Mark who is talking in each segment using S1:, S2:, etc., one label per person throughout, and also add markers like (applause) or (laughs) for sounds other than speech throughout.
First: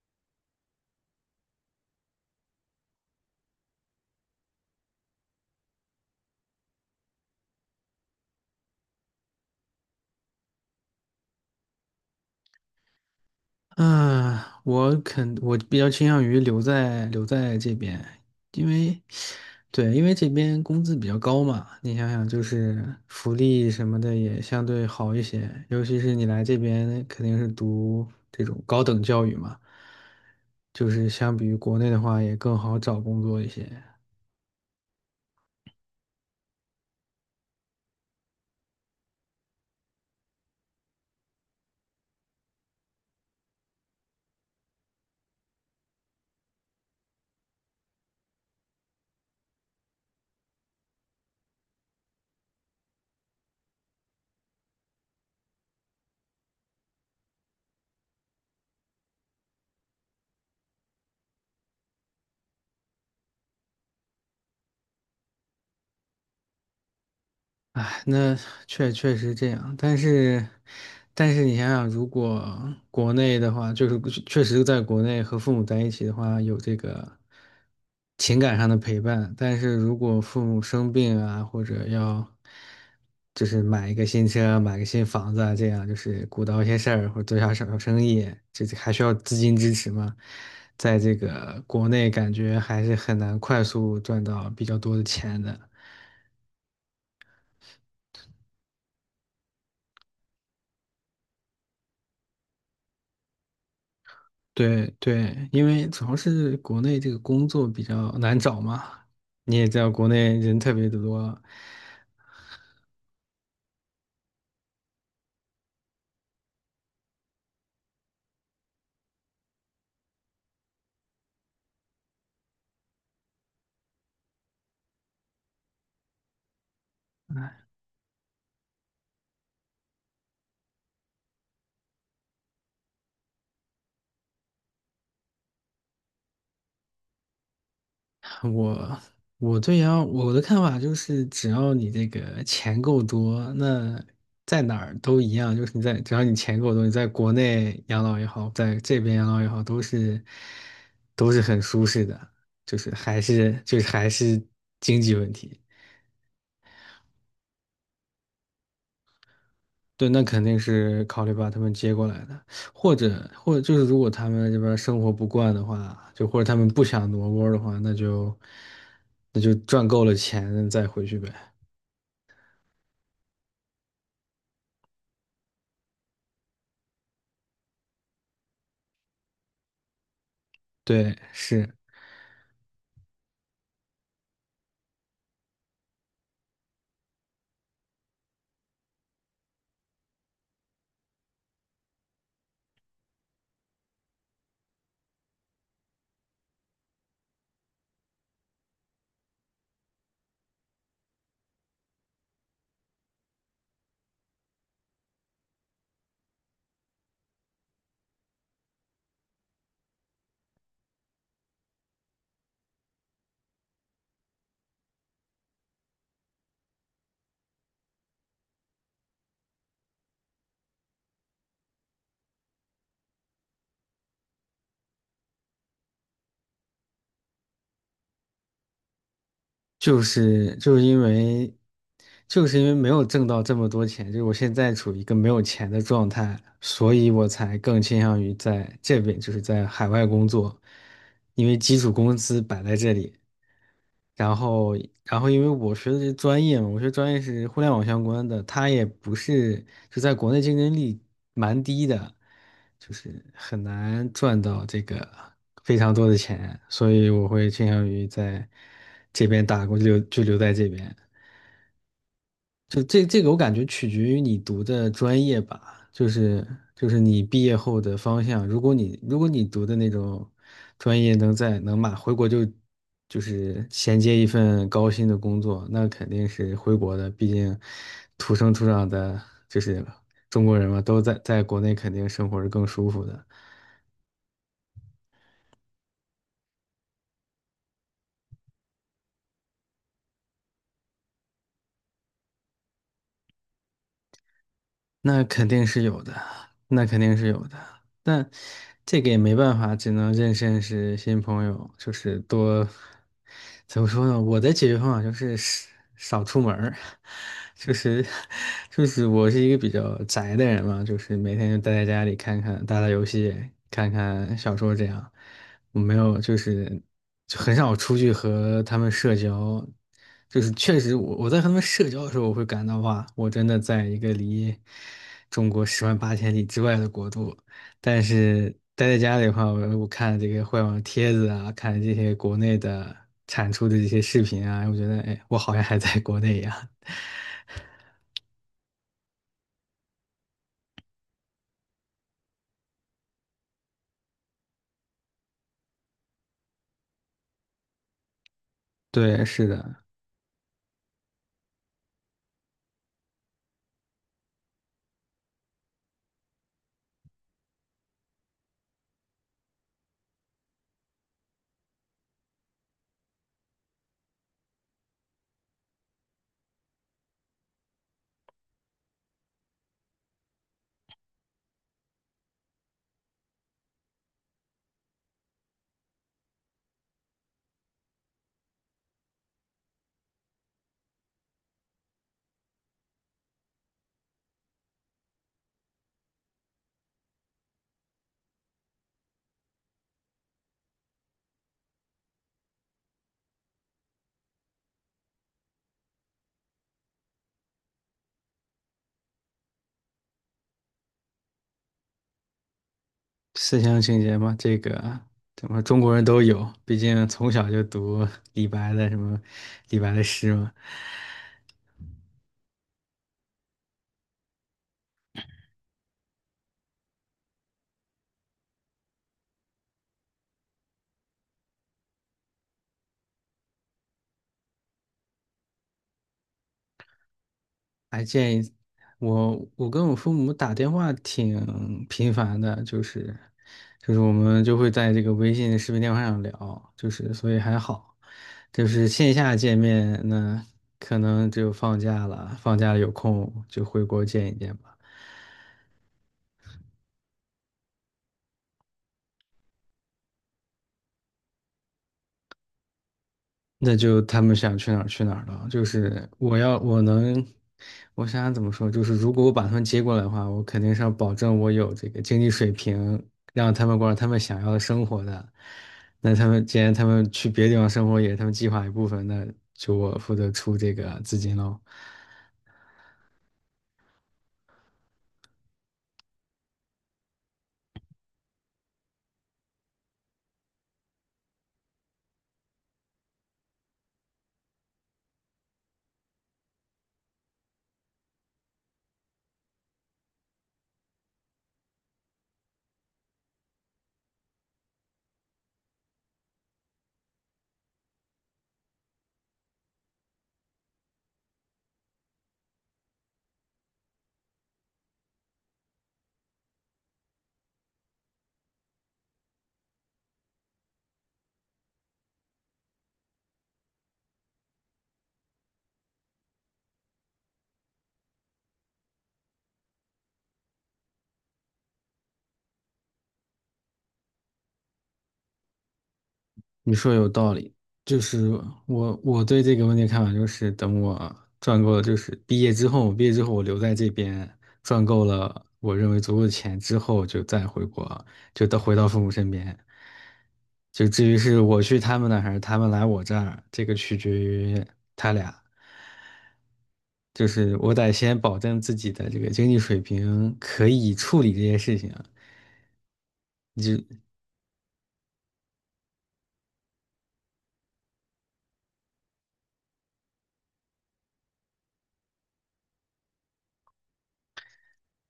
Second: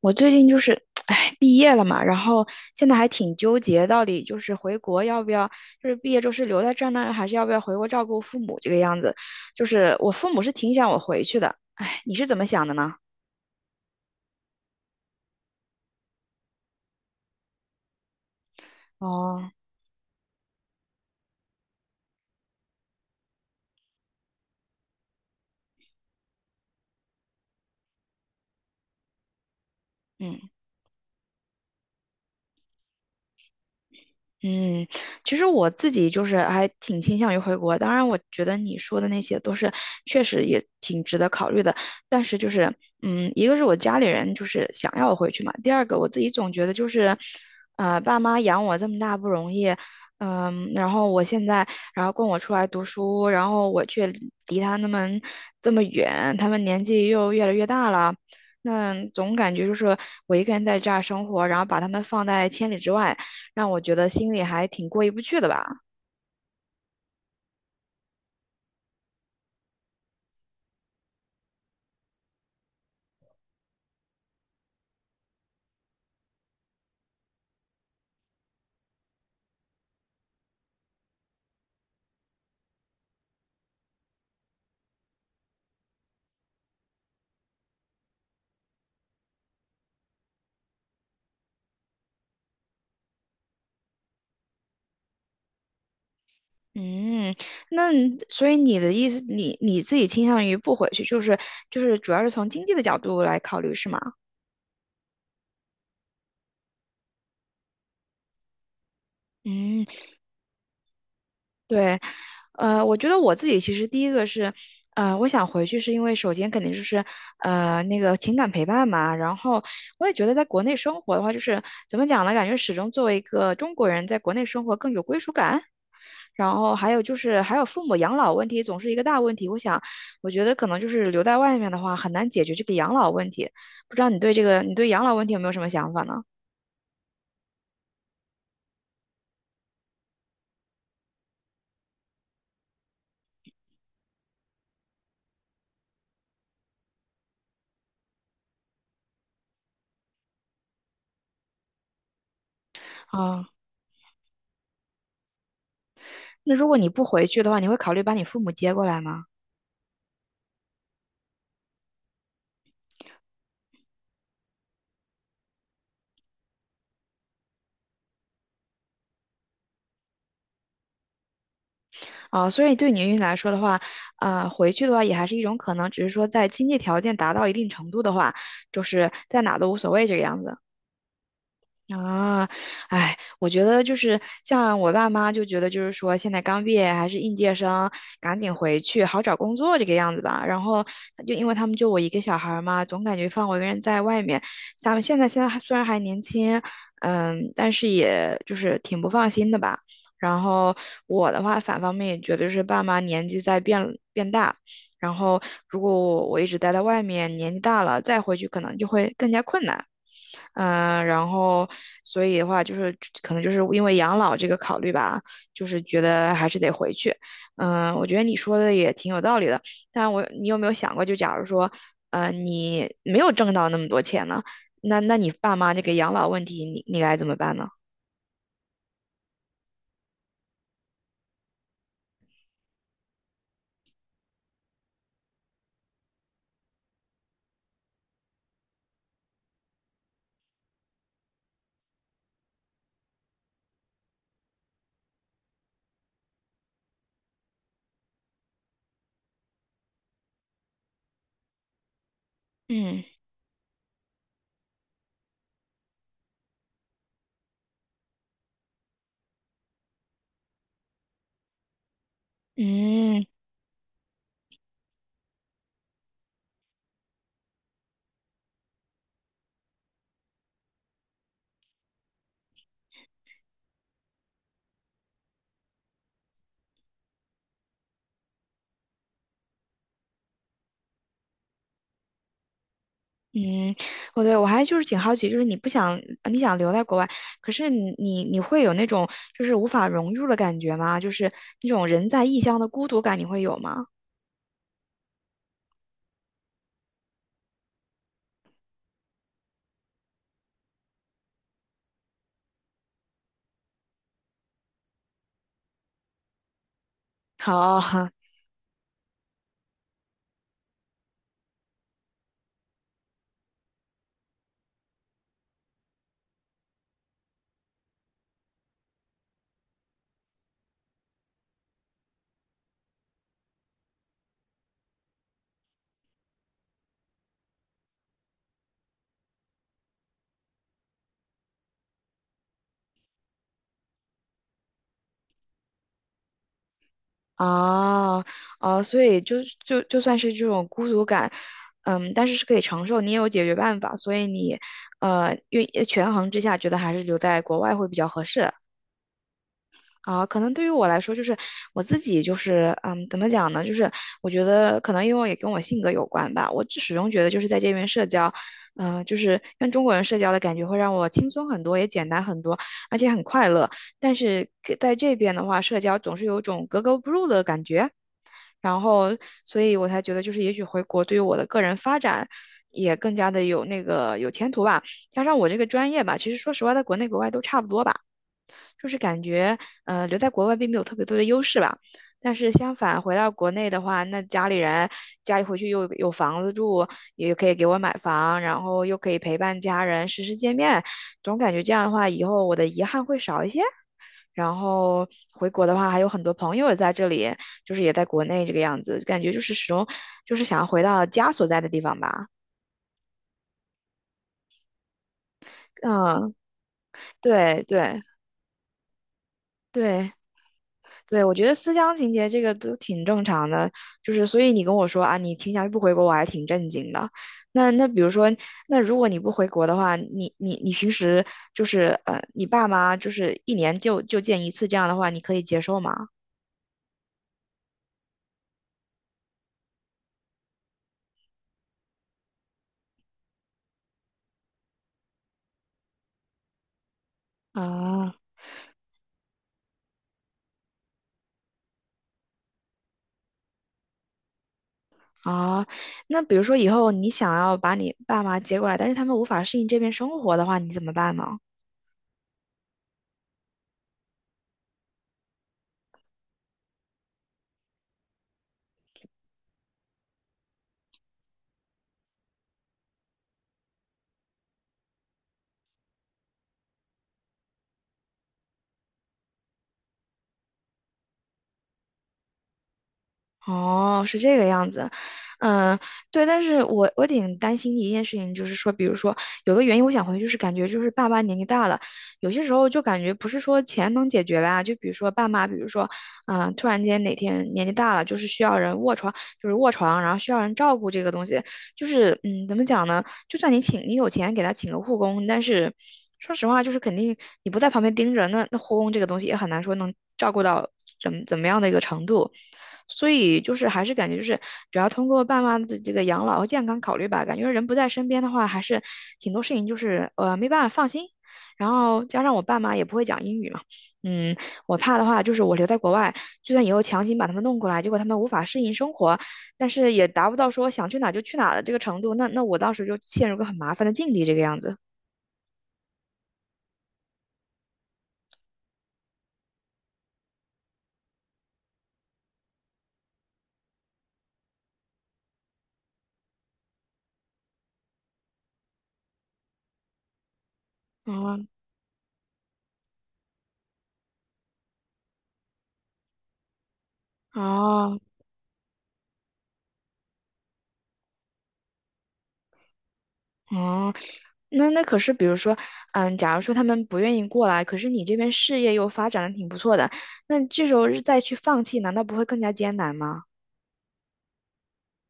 S1: 我最近就是，哎，毕业了嘛，然后现在还挺纠结，到底就是回国要不要，就是毕业之后是留在这儿呢，还是要不要回国照顾父母这个样子？就是我父母是挺想我回去的，哎，你是怎么想的呢？
S2: 嗯，我比较倾向于留在这边，因为
S1: 哦，
S2: 对，因为这边工资比较高嘛，你想想就是福利什么的也相对好一些，尤其是你来这边肯定是读这种高等教育嘛，
S1: 嗯。
S2: 就是相比于国内的话也更好找工作一些。
S1: 嗯，其实我自己就是还挺倾向于回国，当然我觉得你说的那些都是确实也挺值得考虑的，但是就是，一个是我家里人就是想要我回去嘛，第二个我自己总觉得就是，爸妈养我这么大不容易，然后供我出来读书，然后我却离他这么远，他们年纪又越来越大了，那总感觉就是我一个人在这儿生活，然后把他们放在千里之外。让我觉得心里还挺过意不去的吧。
S2: 哎，那确实这样，但是，但是你想想，如果国内的话，就是确实在国内和父母在一起的话，有这个情感上的陪伴，但是如果父母生病啊，或者要就是买一个新车、买个新房子啊，这样就是鼓捣一些事儿或者做下小生意，这还需要资金支持嘛，在这个国内感觉还是很难快速赚到比较多的钱的。
S1: 嗯，那所以你的意思，你自己倾向于不回去，就是主要是从经济的角度来考虑，是吗？
S2: 对对，因为主要是国内这个工作比较难找嘛，你也知
S1: 嗯。
S2: 道国内人特别的多。
S1: 对，我觉得我自己其实第一个是，我想回去是因为首先肯定就是，那个情感陪伴嘛。然后我也觉得在国内生活的话，就是怎么讲呢？感觉始终作为一个中国人，在国内生活更有归属感。然后还有就是还有父母养老问题总是一个大问题。我想，我觉得可能就是留在外面的话很难解决这个养老问题。不知道你对这个，你对养老问题有没有什么想法呢？
S2: 我我对呀，我的看法就是，只要你这个钱够多，那在哪儿都一样，就是你在只要你钱够多，你在国内养老也好，在这边养老也好，都是很舒适的，就是还
S1: 啊、
S2: 是就是还是经济问题。
S1: 那如果你不回去的话，你会考虑把你父母接过来吗？
S2: 对，那肯定是考虑把他们接过来的，或者就是如果他们这边生活不惯的话，就或者他们不想挪窝的话，那就赚够了钱再回去呗。
S1: 啊，所以对您来说的话，啊，回去的话也还是一种可能，只是说在经济条件达到一定程度的话，就是在哪都无所谓这个样子。
S2: 对，是，
S1: 啊，哎，我觉得就是像我爸妈就觉得，就是说现在刚毕业还是应届生，赶紧回去好找工作这个样子吧。然后就因为他们就我一个小孩儿嘛，总感觉放我一个人在外面。咱们现在还虽然还年轻，但是也就是挺不放心的吧。然后我的话，反方面也觉得是爸妈年纪在变大，然后如果我一直待在外面，年纪大了再回去可能就会更加困难。然后所以的话，就是可能就是因为养老这个考虑吧，就是觉得还是得回去。我觉得你说的也挺有道理的，但我你有没有想过，就假如说，你没有挣到那么多钱呢，那你爸妈这个养老问题，你该怎么办呢？
S2: 就是就是因为就是因为没有挣到这么多钱，就是我现在处于一个没有钱的状态，所以我才更倾向于在这边，就是在海外工作，因为基础工资摆在这里。然后，然后因为我学的这专业嘛，我学专业是互联网相关的，它也不是就在国内竞争力蛮低的，就
S1: 嗯
S2: 是很难赚到这个非常多的钱，所以我会倾向于在这边打工就留在这边。就这这
S1: 嗯
S2: 个我感觉取决于你读的专业吧，就是就是你毕业后的方向。如果你读的那种专业能在能马回国就就是衔接一份高薪的工作，那肯定是回国的。毕竟土生土长的，就是中国人嘛，都在国内肯定生活是更舒服的。
S1: 嗯，我还就是挺好奇，就是你不想你想留在国外，可是你会有那种就是无法融入的感觉吗？就是那种人在异乡的孤独感，你会有吗？
S2: 那肯定是有的，那肯定是有的，但这个也没办法，只能认识新朋友，就是多，怎么说呢？我的解决方法就是少出门儿，(laughs) 就是
S1: 好
S2: 就是我是一个比较宅的人嘛，就是每天就待在家里看看打打游戏，看看小说这样，我没有，就是就很少出去和他们社交，就是确实我在和他们社交的时候，我会感到哇，我真的在一个离中国十万八千里之外的国度。但是待在家里的话，我看这个互联网帖子啊，看这些国内的产出的这些视频啊，我觉得哎，我好像还在国内一样。(laughs)
S1: 啊啊，所以就算是这种孤独感，但是是可以承受，你也有解决办法，所以你愿权衡之下，觉得还是留在国外会比较合适。
S2: 对，是的，
S1: 啊，可能对于我来说，就是我自己，就是怎么讲呢？就是我觉得可能因为也跟我性格有关吧。我始终觉得就是在这边社交，就是跟中国人社交的感觉会让我轻松很多，也简单很多，而且很快乐。但是给在这边的话，社交总是有种格格不入的感觉。然后，所以我才觉得，就是也许回国对于我的个人发展也更加的有那个有前途吧。加上我这个专业吧，其实说实话，在国内国外都差不多吧。就是感觉，留在国外并没有特别多的优势吧。但是相反，回到国内的话，那家里回去又有房子住，也可以给我买房，然后又可以陪伴家人，时时见面，总感觉这样的话，以后我的遗憾会少一些。然后回国的话，还有很多朋友也在这里，就是也在国内这个样子，感觉就是始终就是想要回到家所在的地方吧。
S2: 思乡情结嘛，这个怎么中国人都
S1: 嗯，
S2: 有，毕竟从小就
S1: 对对
S2: 读李白的什么李白的
S1: 对，
S2: 诗嘛。
S1: 对，我觉得思乡情节这个都挺正常的，就是所以你跟我说啊，你倾向于不回国，我还挺震惊的。那比如说，那如果你不回国的话，你平时就是你爸妈就是一年就见一次这样的话，你可以接受吗？
S2: 哎，建议我，我跟我父母打电话挺频繁的，就是就是我们就会在这个微信视频电话上聊，就是所以还好，
S1: 啊
S2: 就是线下见面，那可能只有放假了，放假了有空就回国见一见吧。
S1: 啊，那比如说以后你想要把你爸妈接过来，但是他们无法适应这边生活的话，你怎么办呢？
S2: 那就他们想去哪儿去哪儿了。就是我要我能，我想想怎么说，就是如果我把他们接过来的话，我肯定是要保证我有这个经济水平，让他们过上他们想要的生活的。那他们既然他们去别的地方生活也是他们计划一部分，那就我负责出这个资金喽。
S1: 哦，是这个样子，嗯，对，但是我挺担心的一件事情，就是说，比如说有个原因，我想回去是感觉就是爸妈年纪大了，有些时候就感觉不是说钱能解决吧，就比如说爸妈，比如说，突然间哪天年纪大了，就是需要人卧床，就是卧床，然后需要人照顾这个东西，就是怎么讲呢？就算你有钱给他请个护工，但是说实话，就是肯定你不在旁边盯着，那护工这个东西也很难说能照顾到怎么样的一个程度。所以就是还是感觉就是主要通过爸妈的这个养老和健康考虑吧，感觉人不在身边的话，还是挺多事情就是没办法放心。然后加上我爸妈也不会讲英语嘛，嗯，我怕的话就是我留在国外，就算以后强行把他们弄过来，结果他们无法适应生活，但是也达不到说想去哪就去哪的这个程度。那我当时就陷入个很麻烦的境地，这个样子。
S2: 你说有道理，就是我对这个问题的看法就是，等我赚够了，就是毕业之后，毕业之后我留在这边赚够了我认为足够的钱之后，就再回国，就到回到父母身边。就至于是
S1: 啊
S2: 我去他们那儿还是他们来我这儿，这个取决于，就是我得
S1: 哦
S2: 先保证自己的这个经济水平可以处理这些事情。
S1: 哦，那可是比如说，假如说他们不愿意过来，可是你这边事业又发展的挺不错的，那这时候再去放弃，难道不会更加艰难吗？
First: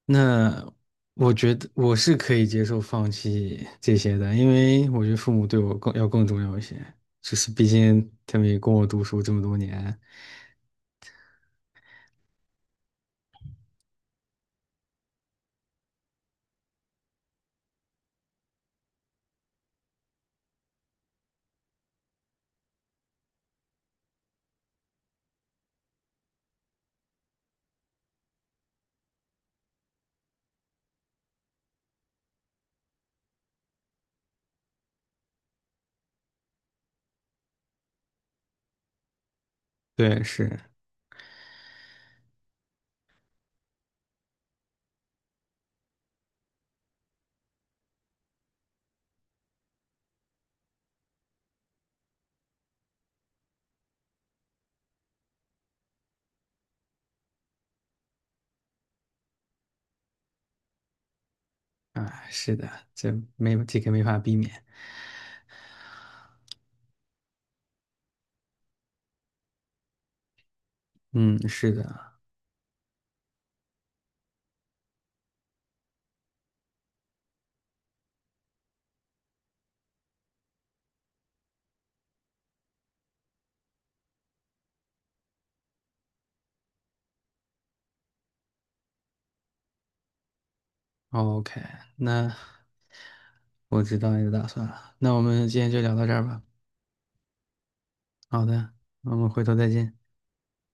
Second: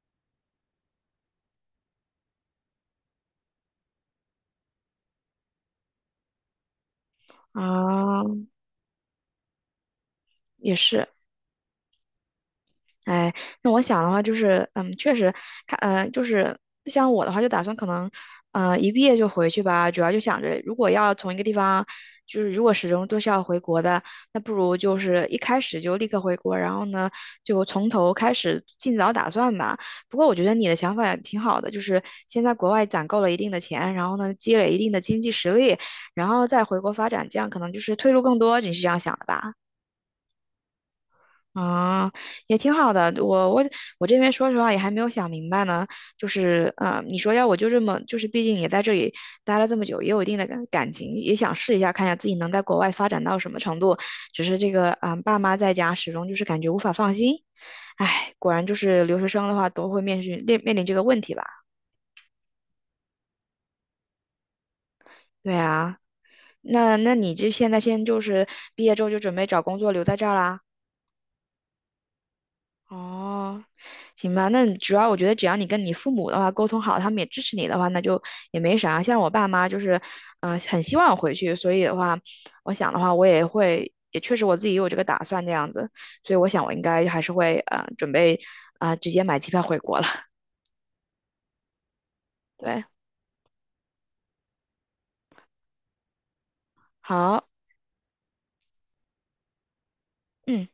S2: 那我觉得我是可以接受放弃这些的，因为我觉得父母对我更要更重要一些，就是毕竟他
S1: 啊、
S2: 们也供我读书这么多年。
S1: 也是。哎，那我想的话就是，确实，看，就是像我的话，就打算可能，一毕业就回去吧。主要就想着，如果要从一个地方，就是如果始终都是要回国的，那不如就是一开始就立刻回国，然后呢，就从头开始，尽早打算吧。不过我觉得你的想法也挺好的，就是先在国外攒够了一定的钱，然后呢，积累一定的经济实力，然后再回国发展，这样可能就是退路更多。你是这样想的吧？
S2: 对，是
S1: 啊，也挺好的。我这边说实话也还没有想明白呢。就是啊、你说要我就这么，就是毕竟也在这里待了这么久，也有一定的感情，也想试一下，看一下自己能在国外发展到什么程度。只是这个啊、爸妈在家始终就是感觉无法放心。唉，果然就是留学生的话都会面临这个问题吧？
S2: 啊，是的，这没这个没法避免。
S1: 对啊，那你这现在先就是毕业之后就准备找工作留在这儿啦？
S2: 嗯，是的。
S1: 哦，行吧，那主要我觉得只要你跟你父母的话沟通好，他们也支持你的话，那就也没啥。像我爸妈就是，很希望我回去，所以的话，我想的话，我也会，也确实我自己也有这个打算这样子，所以我想我应该还是会，准备，啊、直接买机票回国了。
S2: OK，那
S1: (laughs) 对，
S2: 我知道你的打算了。那我们今天就聊到这儿吧。
S1: 好，
S2: 好的，我们回头再见。
S1: 嗯。